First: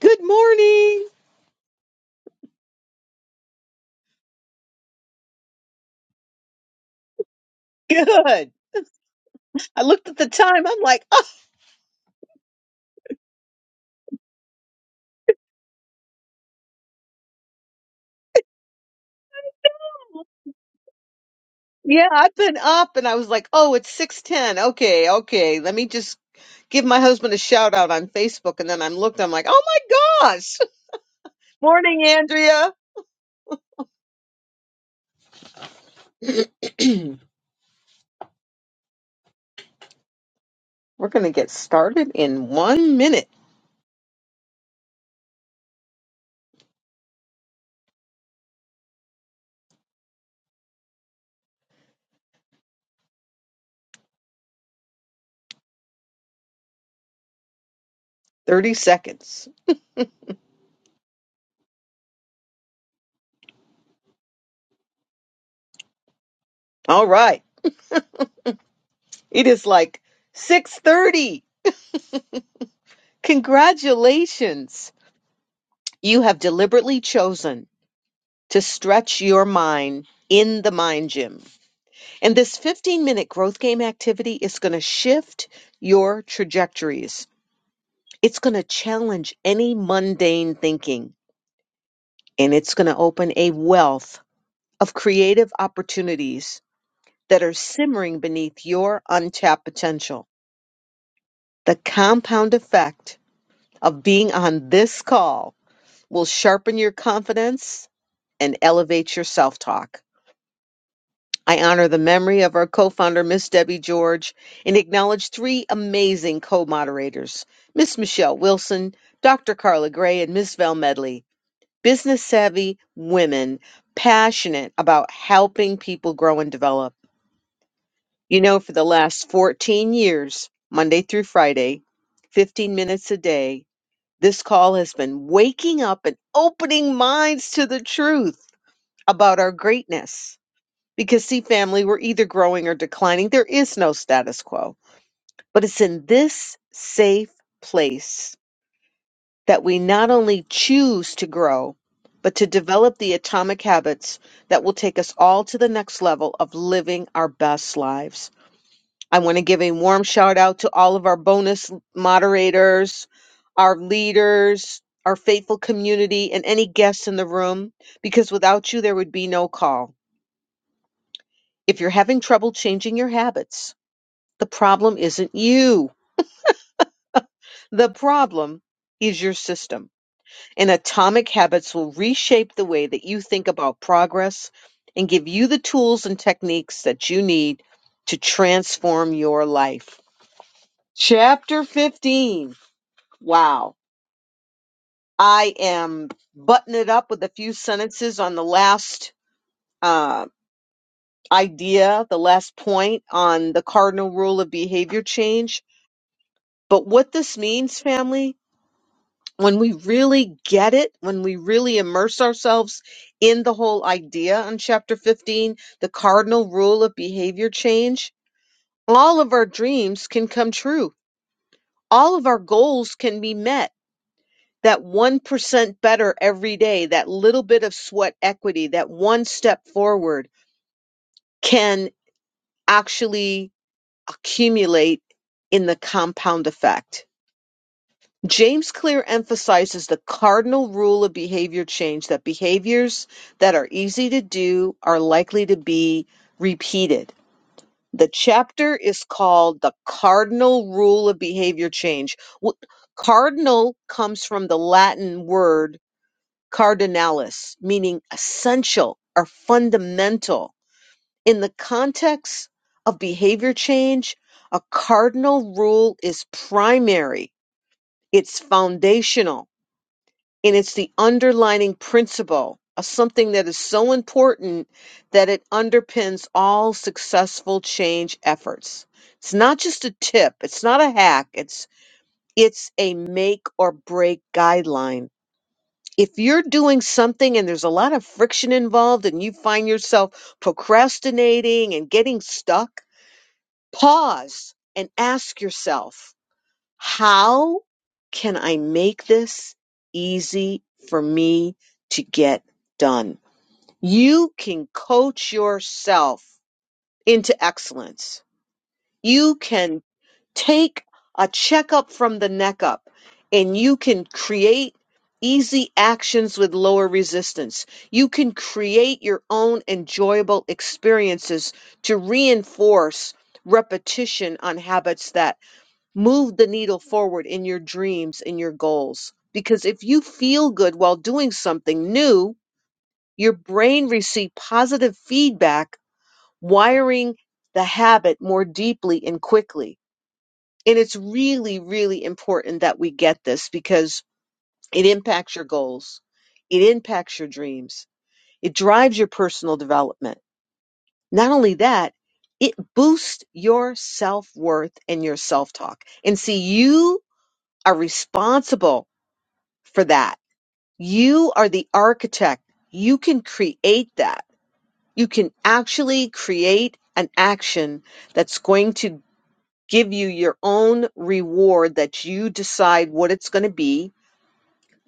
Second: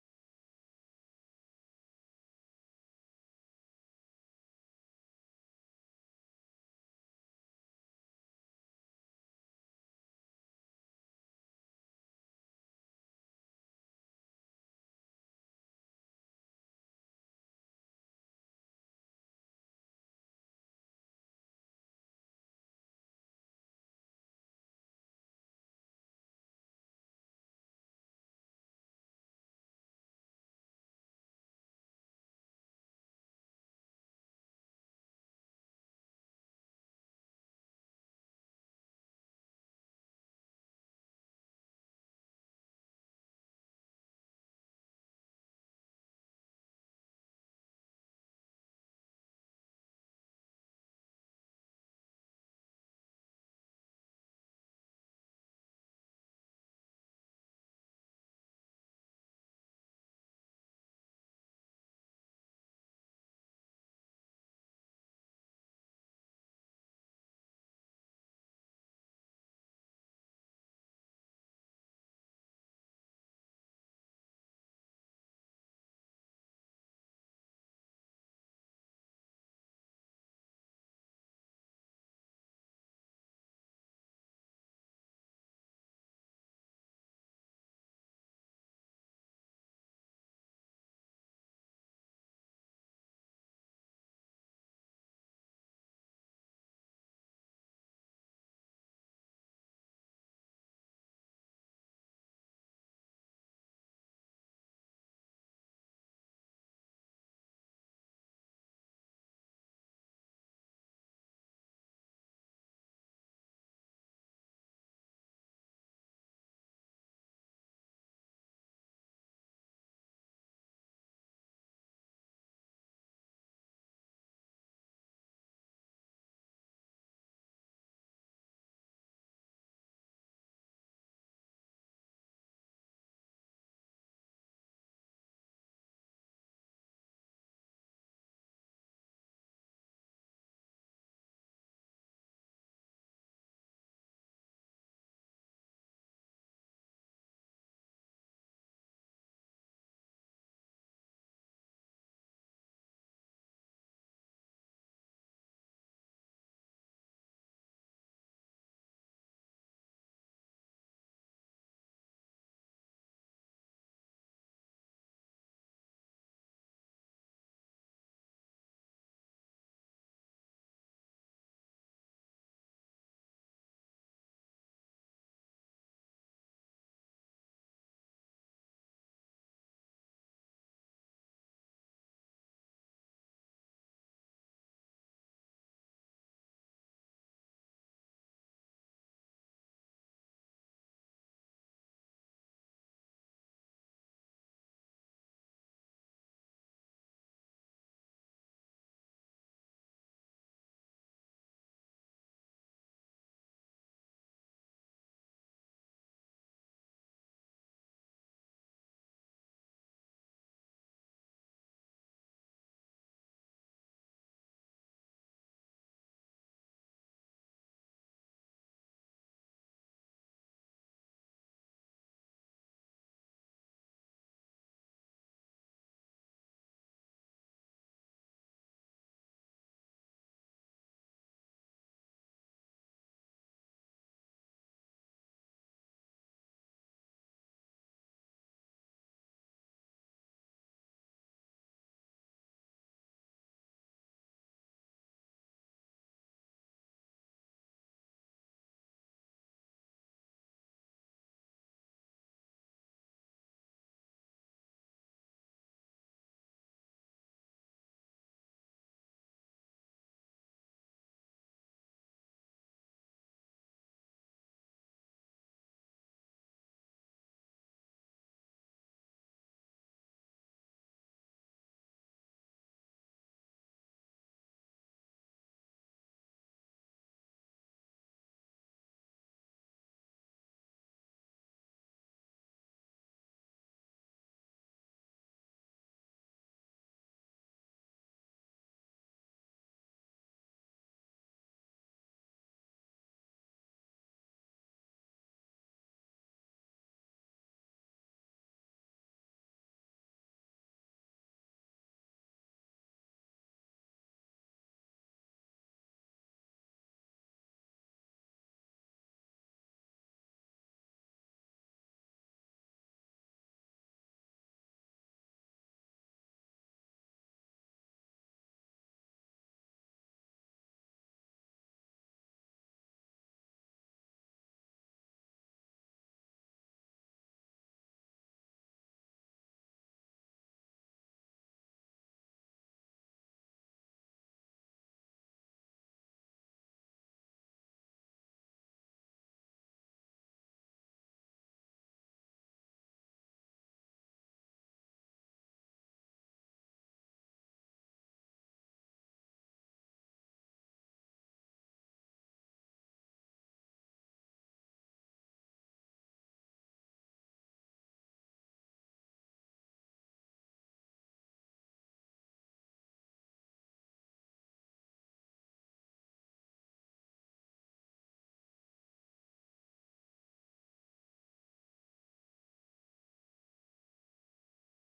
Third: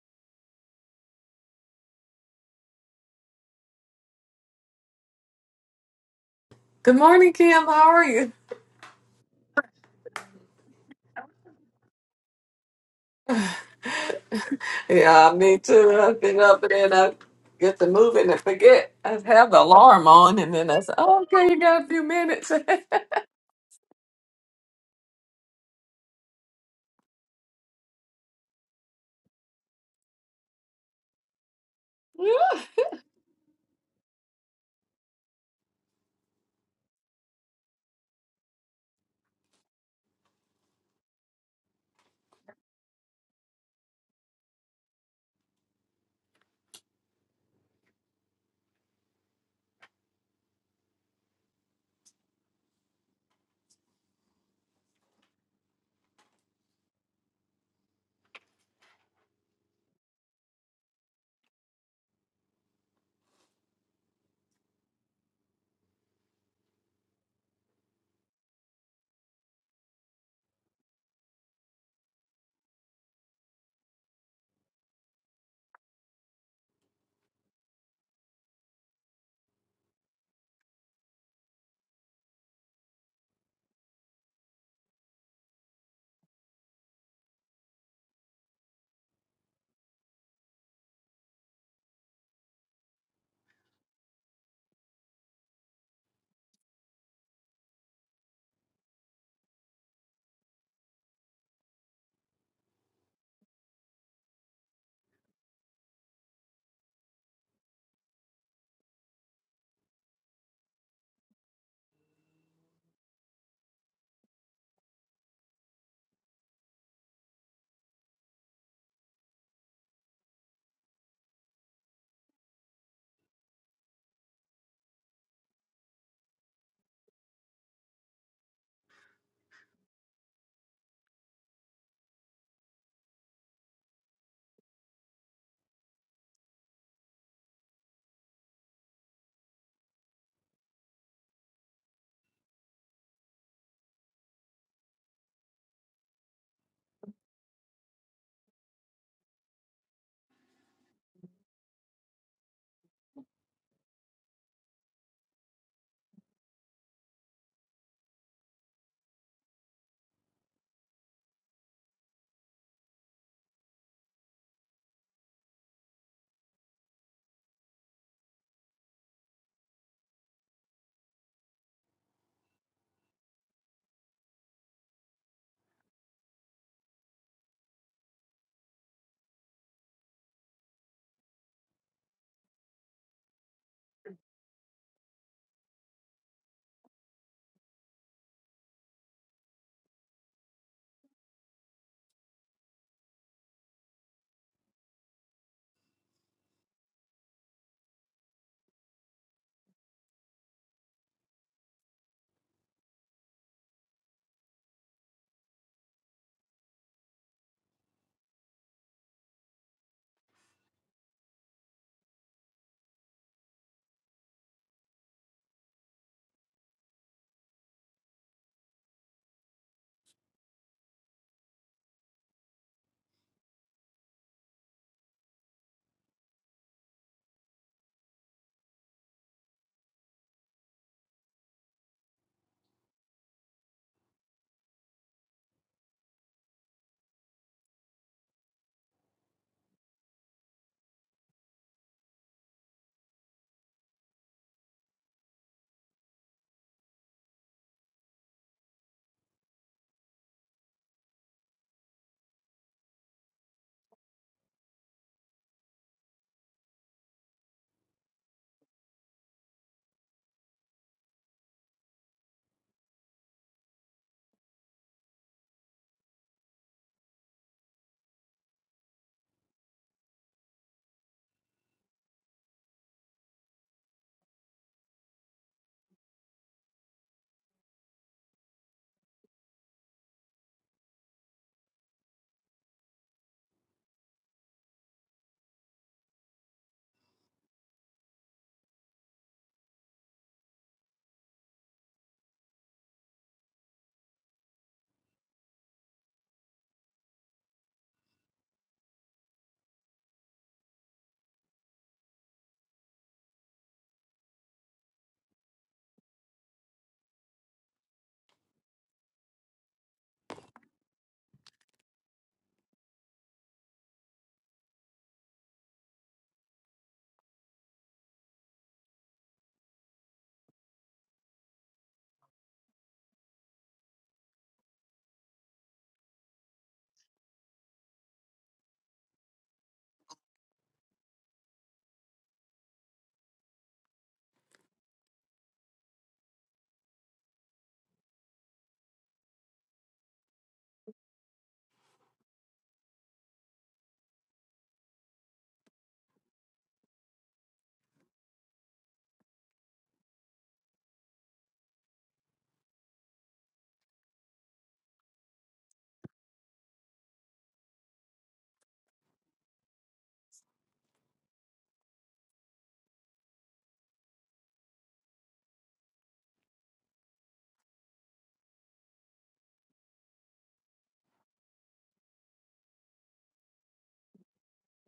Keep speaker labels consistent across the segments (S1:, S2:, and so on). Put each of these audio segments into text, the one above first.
S1: Good morning.
S2: Good morning, Kim. How are you?
S1: Good. I looked at the time. I'm like,
S2: Yeah, me too. I've been up and then I get to moving and forget. I have the alarm
S1: oh,
S2: on and then I say, oh, okay, you got a few
S1: yeah, I've
S2: minutes.
S1: been up. And I was like, oh, it's 610. Okay, okay. Let me just give my husband a shout out on Facebook. And then I'm looked, I'm like, oh my gosh. Morning,
S2: Yeah.
S1: Andrea. We're going to get started in one minute, 30 seconds. All right. It is like 630. Congratulations. You have deliberately chosen to stretch your mind in the mind gym. And this 15 minute growth game activity is going to shift your trajectories. It's going to challenge any mundane thinking and it's going to open a wealth of creative opportunities that are simmering beneath your untapped potential. The compound effect of being on this call will sharpen your confidence and elevate your self talk. I honor the memory of our co-founder, Miss Debbie George, and acknowledge three amazing co-moderators, Miss Michelle Wilson, Dr. Carla Gray, and Miss Val Medley, business savvy women passionate about helping people grow and develop. You know, for the last 14 years, Monday through Friday, 15 minutes a day, this call has been waking up and opening minds to the truth about our greatness because, see, family, we're either growing or declining. There is no status quo. But it's in this safe place that we not only choose to grow, but to develop the atomic habits that will take us all to the next level of living our best lives. I want to give a warm shout out to all of our bonus moderators, our leaders, our faithful community, and any guests in the room, because without you, there would be no call. If you're having trouble changing your habits, The problem isn't you. The problem is your system. And atomic habits will reshape the way that you think about progress and give you the tools and techniques that you need to transform your life. Chapter 15. Wow. I am buttoning it up with a few sentences on the last uh, idea, the last point on the cardinal rule of behavior change. But what this means, family, when we really get it, when we really immerse ourselves in the whole idea on chapter 15, the cardinal rule of behavior change, all of our dreams can come true. All of our goals can be met. That 1% better every day, that little bit of sweat equity, that one step forward can actually accumulate in the compound effect James Clear emphasizes the cardinal rule of behavior change that behaviors that are easy to do are likely to be repeated. The chapter is called The Cardinal Rule of Behavior Change. Wh- Cardinal comes from the Latin word cardinalis, meaning essential or fundamental. In the context of behavior change, a cardinal rule is primary, it's foundational and it's the underlining principle of something that is so important that it underpins all successful change efforts. It's not just a tip, it's not a hack, it's it's a make or break guideline. If you're doing something and there's a lot of friction involved and you find yourself procrastinating and getting stuck, pause and ask yourself how can I make this easy for me to get done? You can coach yourself into excellence. You can take a checkup from the neck up and you can create easy actions with lower resistance. You can create your own enjoyable experiences to reinforce repetition on habits that move the needle forward in your dreams in your goals. Because if you feel good while doing something new, your brain receives positive feedback, wiring the habit more deeply and quickly. And it's really, really important that we get this because it impacts your goals, it impacts your dreams, it drives your personal development. Not only that, it boosts your self worth and your self talk. And see, you are responsible for that. You are the architect. You can create that. You can actually create an action that's going to give you your own reward that you decide what it's going to be,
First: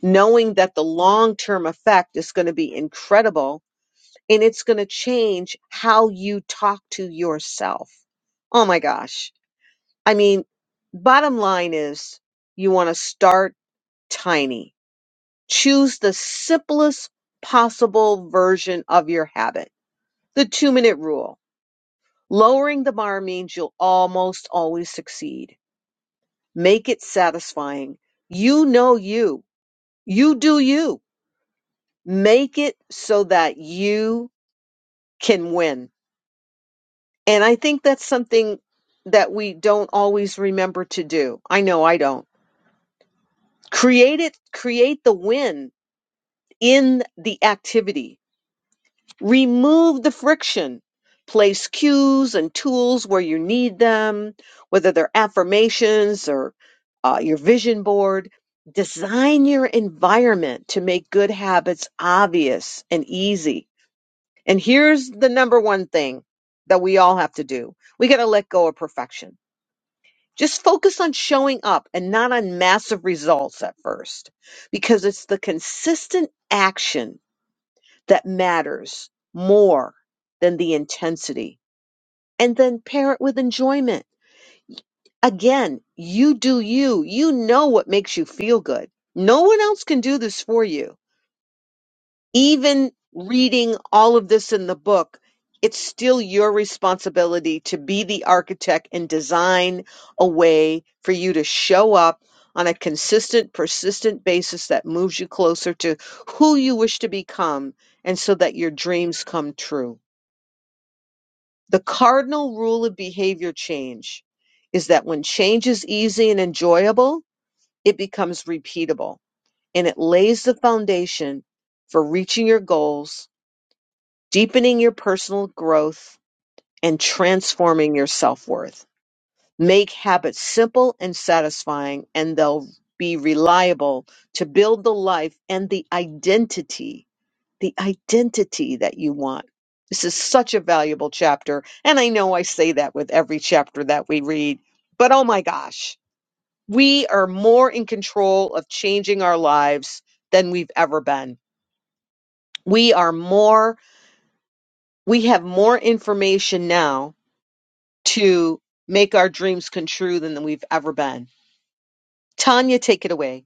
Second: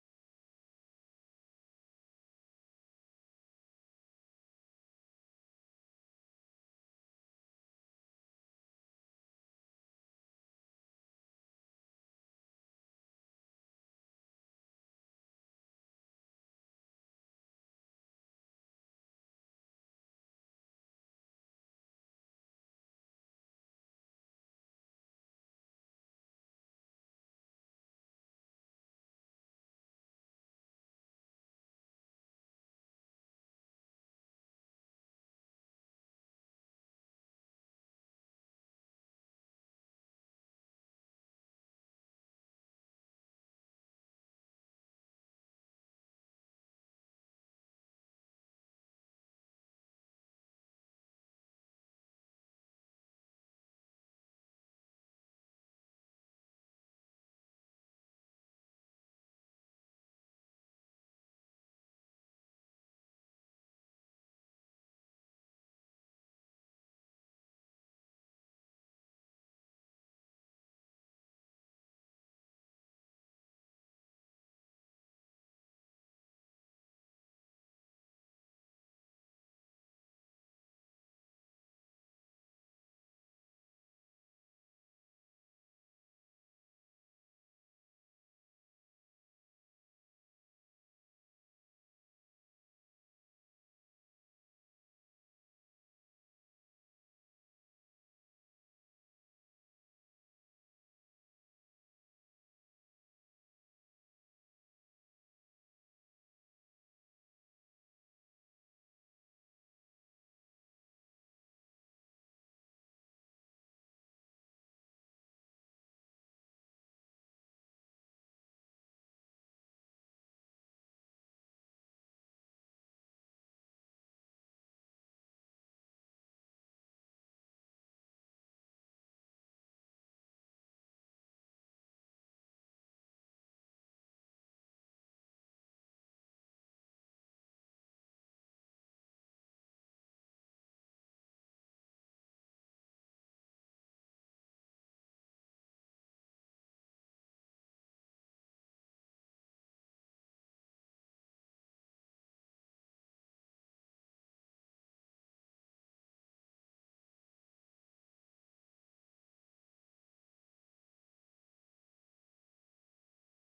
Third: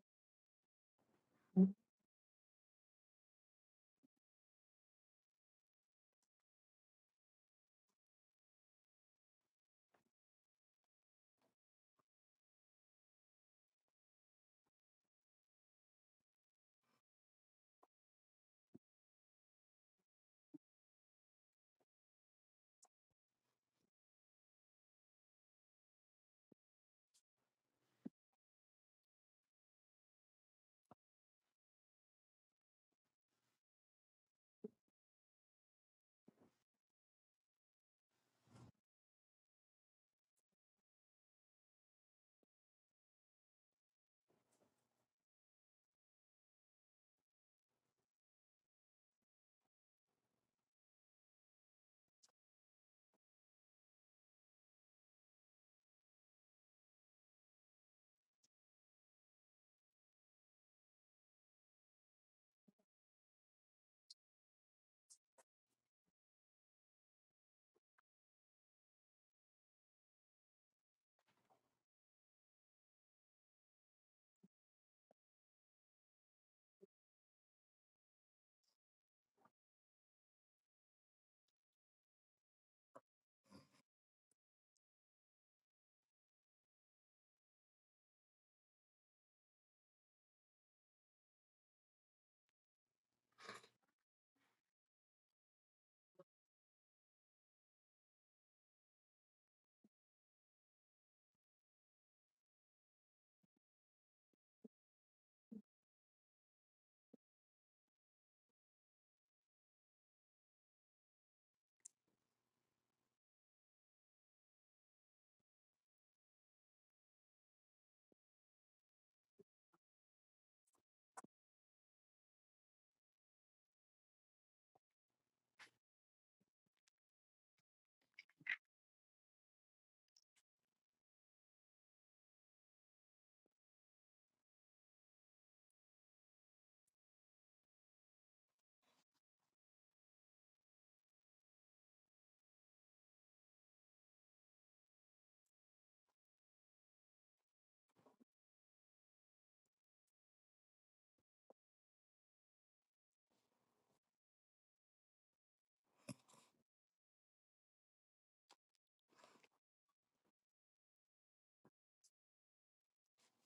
S1: knowing that the long term effect is going to be incredible and it's going to change how you talk to yourself. Oh my gosh. I mean, bottom line is you want to start tiny Choose the simplest possible version of your habit. The two minute rule. Lowering the bar means you'll almost always succeed. Make it satisfying. You know you. You do you. Make it so that you can win. And I think that's something that we don't always remember to do. I know I don't. Create it, create the win in the activity Remove the friction. Place cues and tools where you need them, whether they're affirmations or uh, your vision board. Design your environment to make good habits obvious and easy. And here's the number one thing that we all have to do we got to let go of perfection. Just focus on showing up and not on massive results at first, because it's the consistent action that matters more than the intensity. And then pair it with enjoyment. Again, you do you. You know what makes you feel good. No one else can do this for you even reading all of this in the book, it's still your responsibility to be the architect and design a way for you to show up on a consistent, persistent basis that moves you closer to who you wish to become and so that your dreams come true. The cardinal rule of behavior change is that when change is easy and enjoyable, it becomes repeatable and it lays the foundation for reaching your goals deepening your personal growth and transforming your self-worth. Make habits simple and satisfying and they'll be reliable to build the life and the identity, the identity that you want. This is such a valuable chapter. And I know I say that with every chapter that we read, but oh my gosh, we are more in control of changing our lives than we've ever been. We are more, we have more information now to make our dreams come true than we've ever been. Tanya, take it away.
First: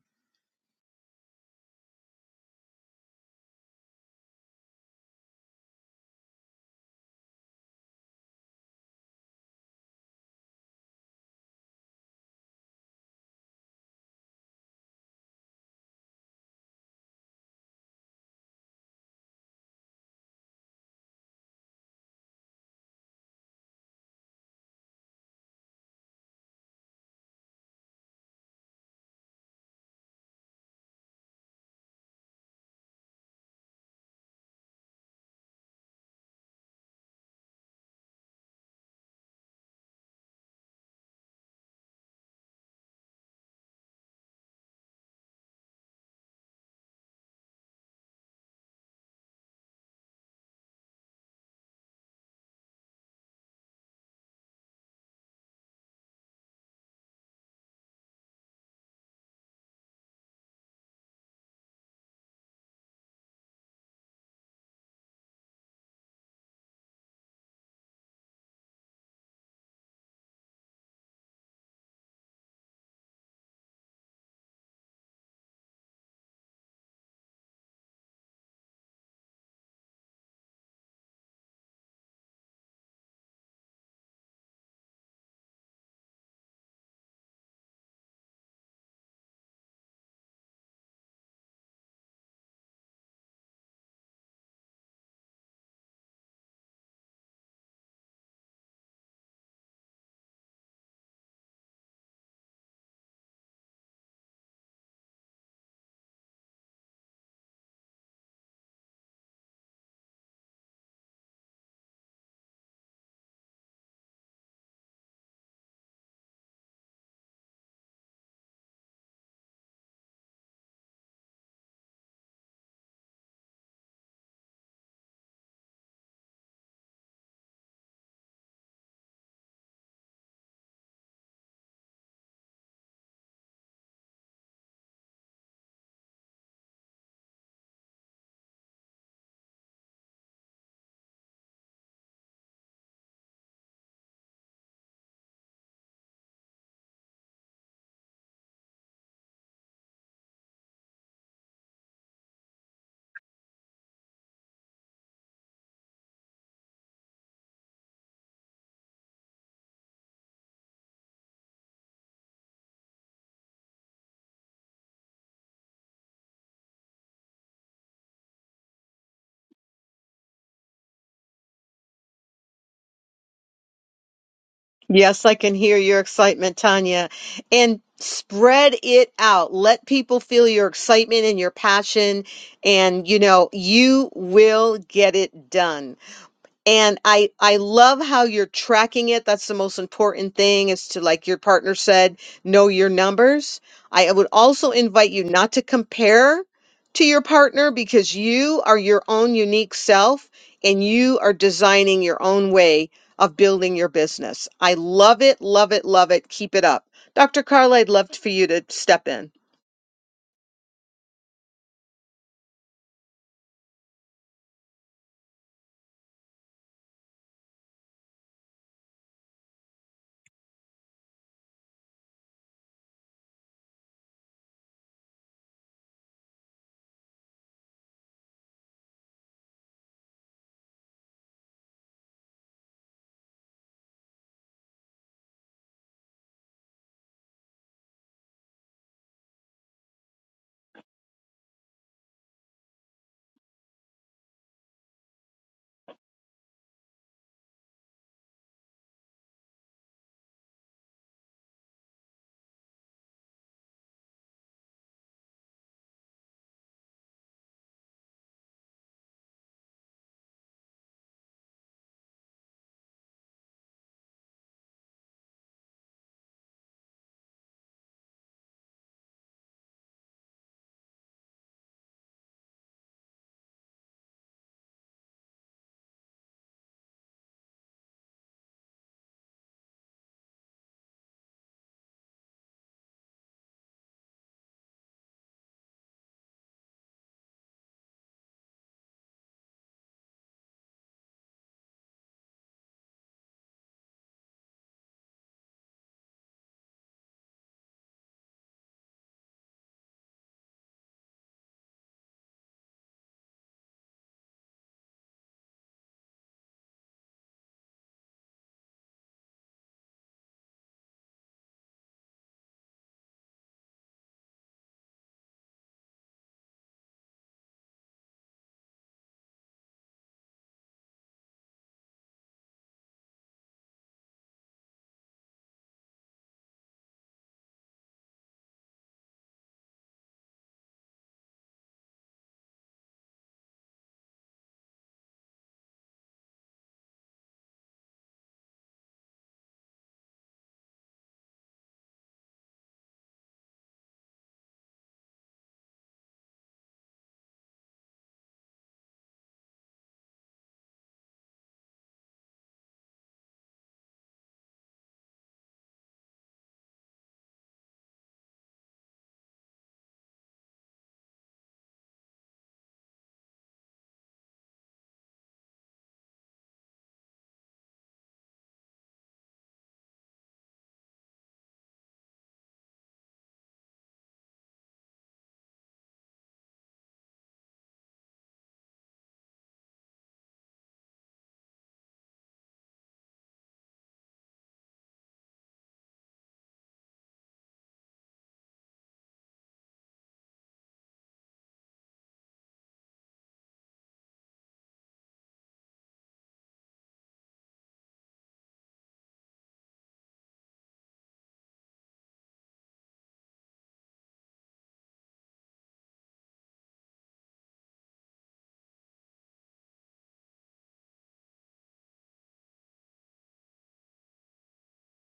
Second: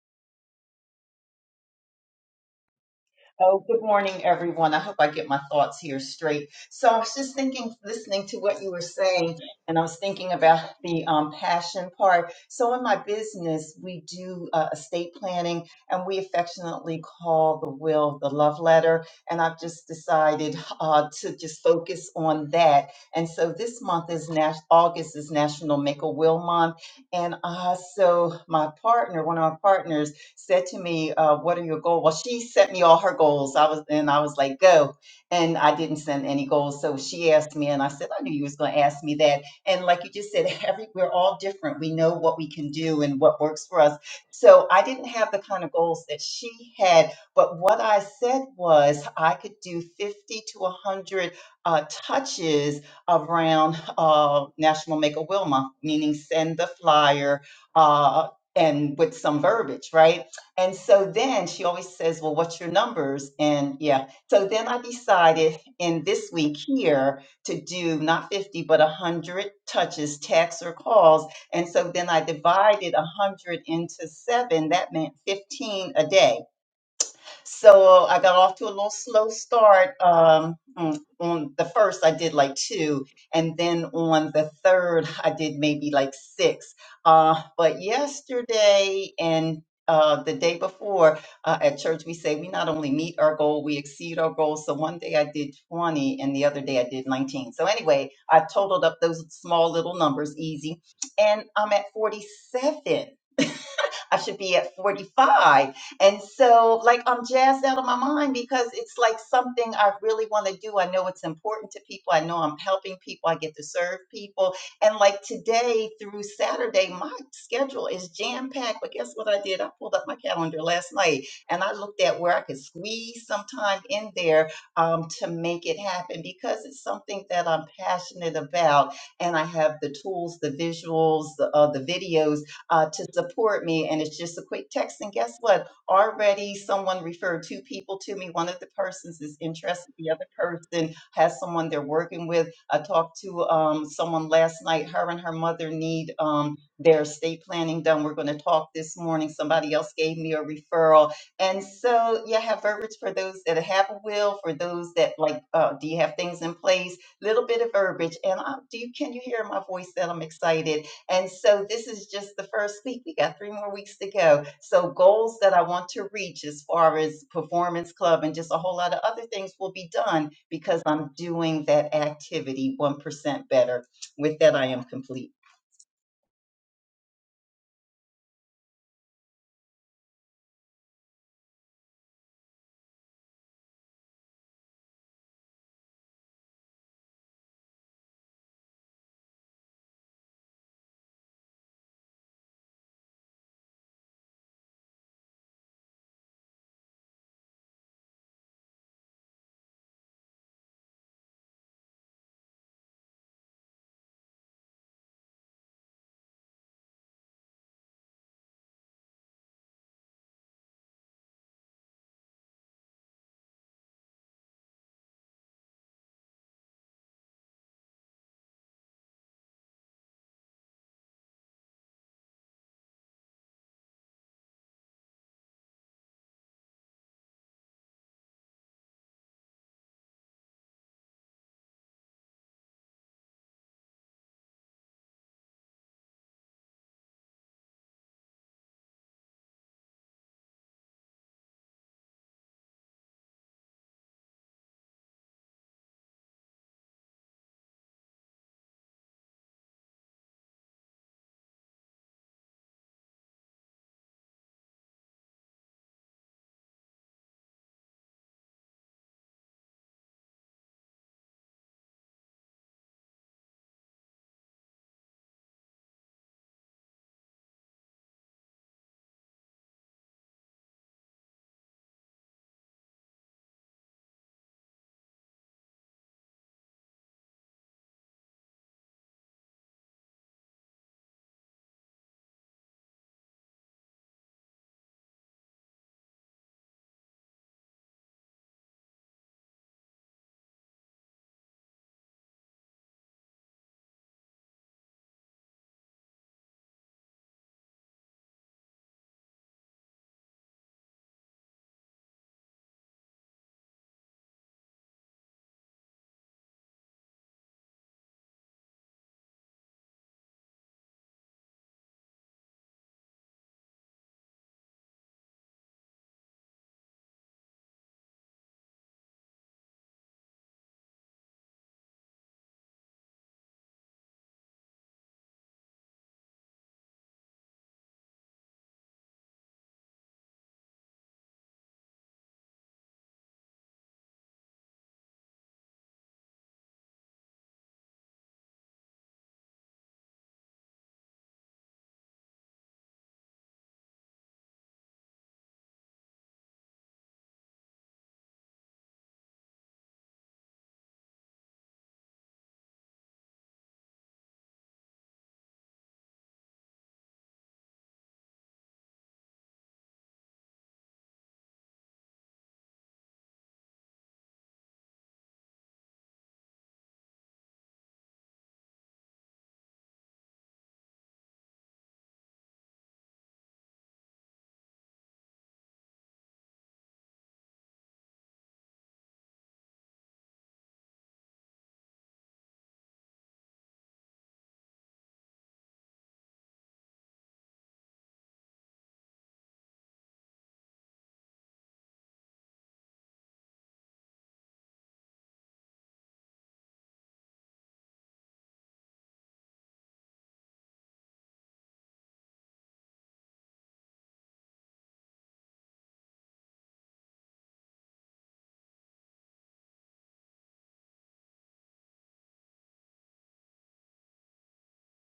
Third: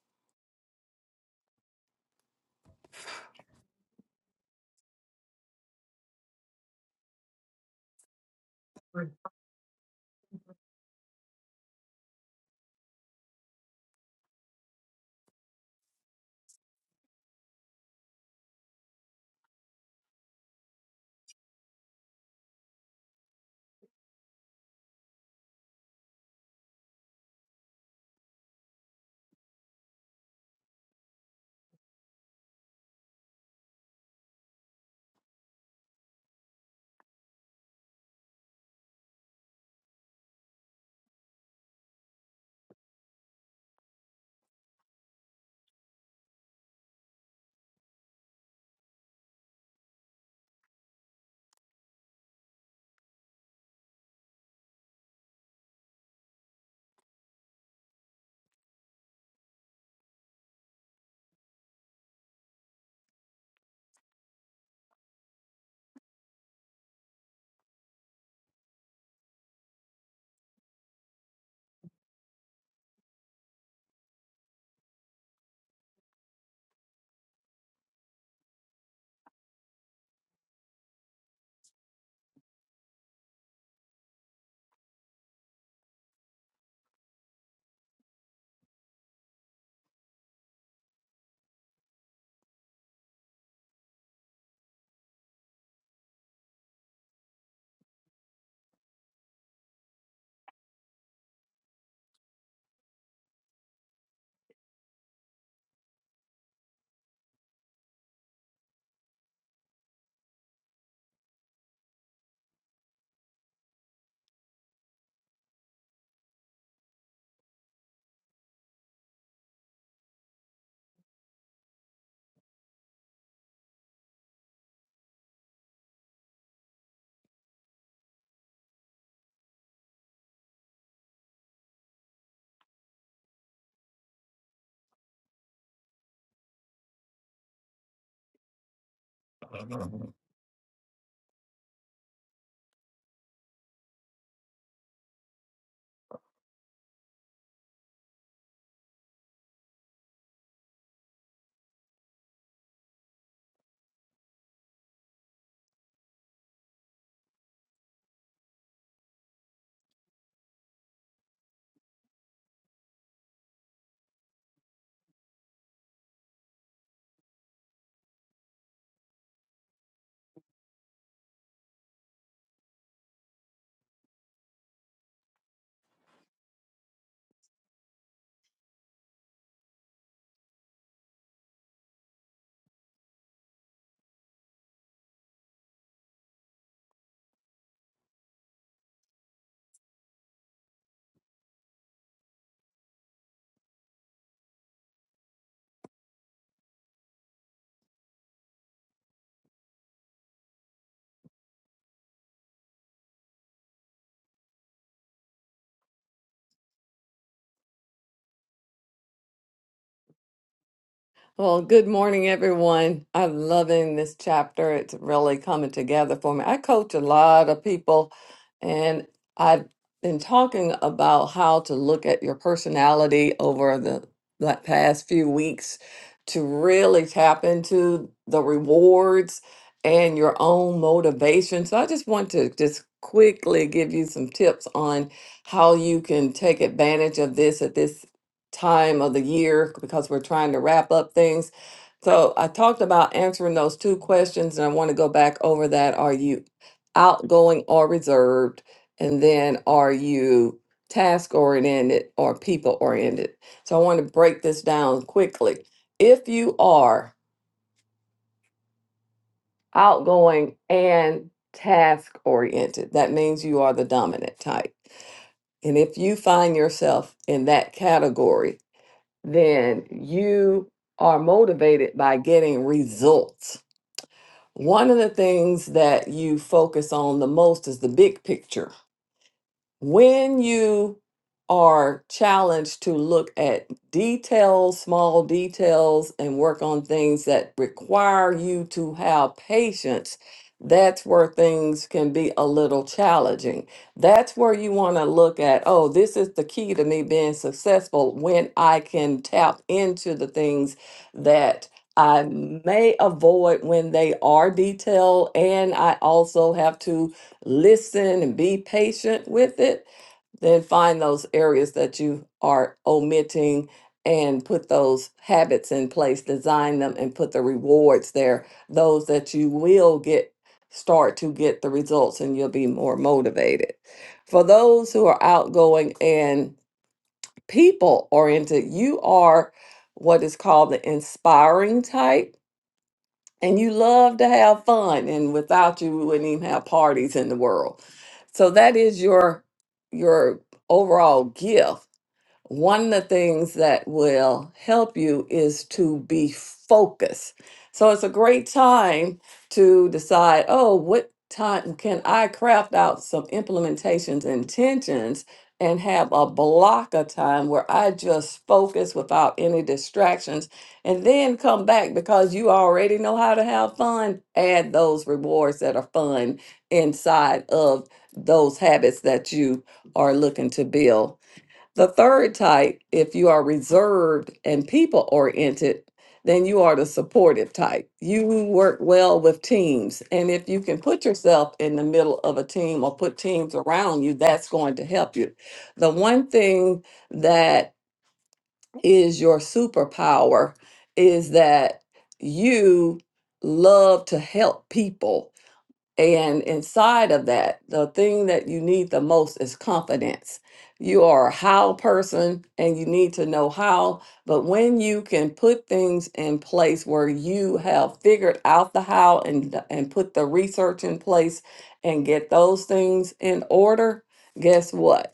S3: Oh, good morning, everyone. I hope I get my thoughts here straight. So I was just thinking, listening to what you were saying, and I was thinking about the um, passion part. So in my business, we do uh, estate planning, and we affectionately call the will the love letter. And I've just decided uh, to just focus on that. And so this month is Nas- August is National Make a Will Month, and uh, so my partner, one of my partners said to me, uh, "What are your goals?" Well, she sent me all her goals. I was and I was like, "Go," and I didn't send any goals. So she asked me, and I said, "I knew you was going to ask me that." And like you just said, every we're all different. We know what we can do and what works for us. So I didn't have the kind of goals that she had, but what I said was I could do fifty to one hundred uh, touches around uh, National Make a Will Month, meaning send the flyer. Uh, and with some verbiage, right? And so then she always says, Well, what's your numbers? And yeah. So then I decided in this week here to do not 50, but 100 touches, texts, or calls. And so then I divided 100 into seven. That meant 15 a day. So I got off to a little slow start. Um, mm, on the first, I did like two, and then on the third, I did maybe like six. Uh, but yesterday and uh, the day before uh, at church, we say we not only meet our goal, we exceed our goal. So one day I did 20, and the other day I did 19. So anyway, I totaled up those small little numbers easy, and I'm at 47. I should be at 45. And so, like, I'm jazzed out of my mind because it's like something I really want to do. I know it's important to people. I know I'm helping people. I get to serve people. And like today through Saturday, my schedule is jam packed. But guess what I did? I pulled up my calendar last night and I looked at where I could squeeze some time in there um, to make it happen because it's something that I'm passionate about. And I have the tools, the visuals, the, uh, the videos uh, to support me. And it's just a quick text. And guess what? Already someone referred two people to me. One of the persons is interested, the other person has someone they're working with. I talked to um, someone last night. Her and her mother need um, their estate planning done. We're going to talk this morning. Somebody else gave me a referral. And so, yeah, have verbiage for those that have a will, for those that like, uh, do you have things in place? Little bit of verbiage. And I, do you, can you hear my voice that I'm excited? And so this is just the first week. We got three more weeks to go. So goals that I want to reach as far as performance club and just a whole lot of other things will be done because I'm doing that activity 1% better. With that, I am complete.
S1: Yes, I can hear your excitement, Tanya. And spread it out. Let people feel your excitement and your passion. And, you know, you will get it done. and i i love how you're tracking it that's the most important thing is to like your partner said know your numbers i would also invite you not to compare to your partner because you are your own unique self and you are designing your own way of building your business i love it love it love it keep it up dr carla i'd love for you to step in
S2: Well, good morning, everyone. I'm loving this chapter. It's really coming together for me. I coach a lot of people, and I've been talking about how to look at your personality over the, the past few weeks to really tap into the rewards and your own motivation. So, I just want to just quickly give you some tips on how you can take advantage of this at this time of the year because we're trying to wrap up things. So I talked about answering those two questions, and I want to go back over that. Are you outgoing or reserved? And then are you task oriented or people oriented? So I want to break this down quickly. If you are outgoing and task oriented, that means you are the dominant type. And if you find yourself in that category, then you are motivated by getting results. One of the things that you focus on the most is the big picture when you are challenged to look at details, small details, and work on things that require you to have patience, that's where things can be a little challenging. That's where you want to look at, oh, this is the key to me being successful when I can tap into the things that I may avoid when they are detailed, and I also have to listen and be patient with it, then find those areas that you are omitting and put those habits in place, design them and put the rewards there, those that you will get start to get the results and you'll be more motivated. For those who are outgoing and people oriented, you are what is called the inspiring type and you love to have fun and without you we wouldn't even have parties in the world so that is your your overall gift one of the things that will help you is to be focused. So it's a great time to decide, oh, what time can I craft out some implementations, intentions, and have a block of time where I just focus without any distractions and then come back because you already know how to have fun. Add those rewards that are fun inside of those habits that you are looking to build. The third type, if you are reserved and people oriented, then you are the supportive type. You work well with teams. And if you can put yourself in the middle of a team or put teams around you, that's going to help you. The one thing that is your superpower is that you love to help people and inside of that, the thing that you need the most is confidence. You are a how person and you need to know how. But when you can put things in place where you have figured out the how and, and put the research in place and get those things in order, guess what?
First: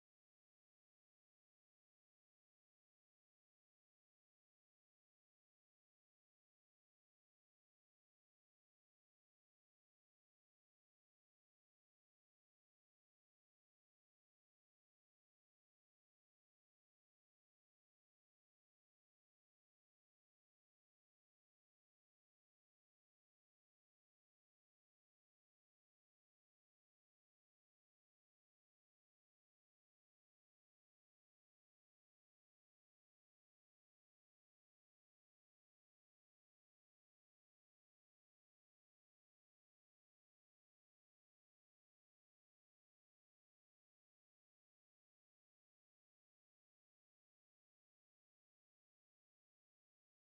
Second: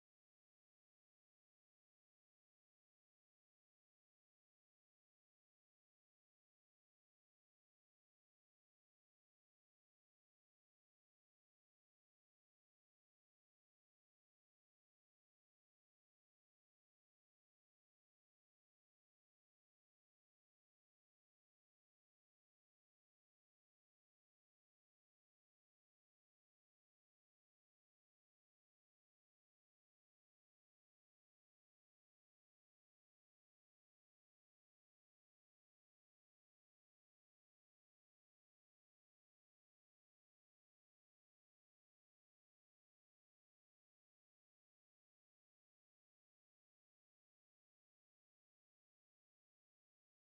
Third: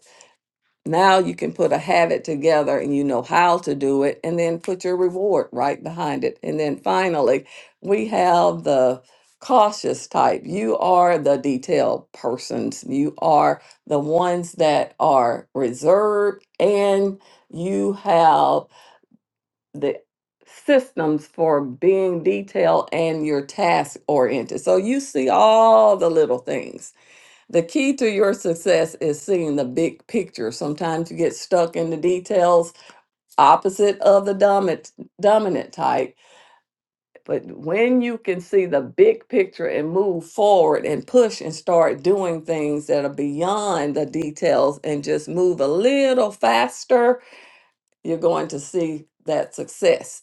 S2: Now you can put a habit together and you know how to do it, and then put your reward right behind it. And then finally, we have the cautious type. You are the detailed persons, you are the ones that are reserved, and you have the systems for being detailed and you're task oriented. So you see all the little things the key to your success is seeing the big picture. Sometimes you get stuck in the details opposite of the dominant, dominant type. But when you can see the big picture and move forward and push and start doing things that are beyond the details and just move a little faster, you're going to see that success.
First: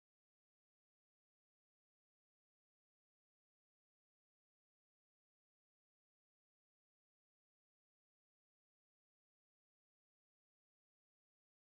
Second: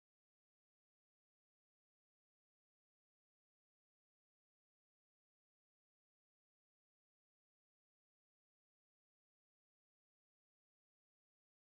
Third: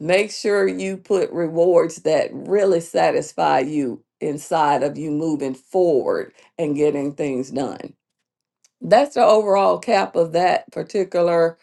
S2: Make sure you put rewards that really satisfy you inside of you moving forward and getting things done. That's the overall cap of that particular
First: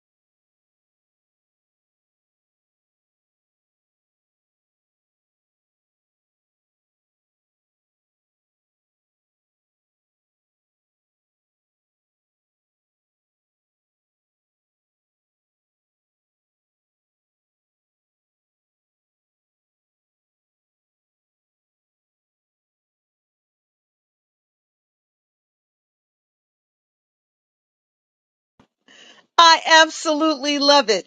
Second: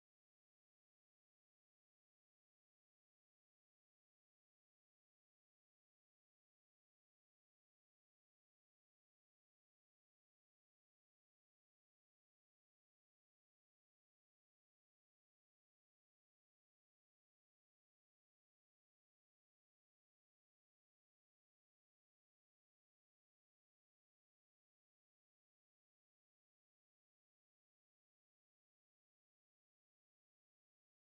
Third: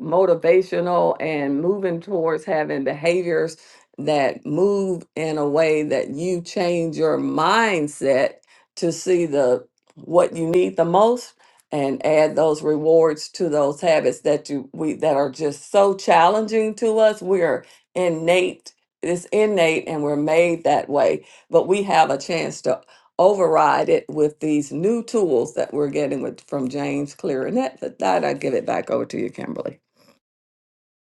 S2: motivational and moving towards having behaviors that move in a way that you change your mindset to see the what you need the most and add those rewards to those habits that you we that are just so challenging to us we're innate it's innate and we're made that way but we have a chance to override it with these new tools that we're getting with from james clear and that, that that i give it back over to you
S1: i
S2: kimberly
S1: absolutely love it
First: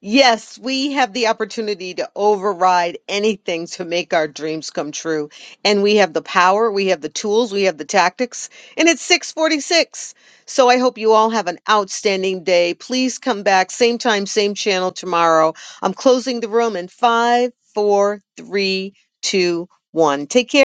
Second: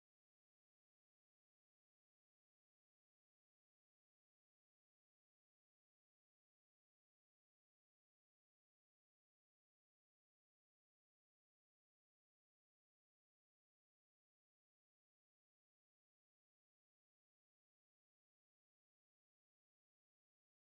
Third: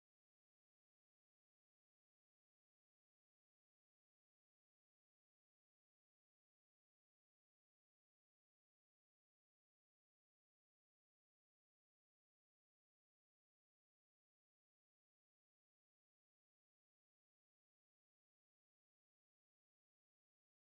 S1: Yes, we have the opportunity to override anything to make our dreams come true. And we have the power, we have the tools, we have the tactics, and it's 646. So I hope you all have an outstanding day. Please come back, same time, same channel tomorrow. I'm closing the room in five, four, three, two, one. Take care.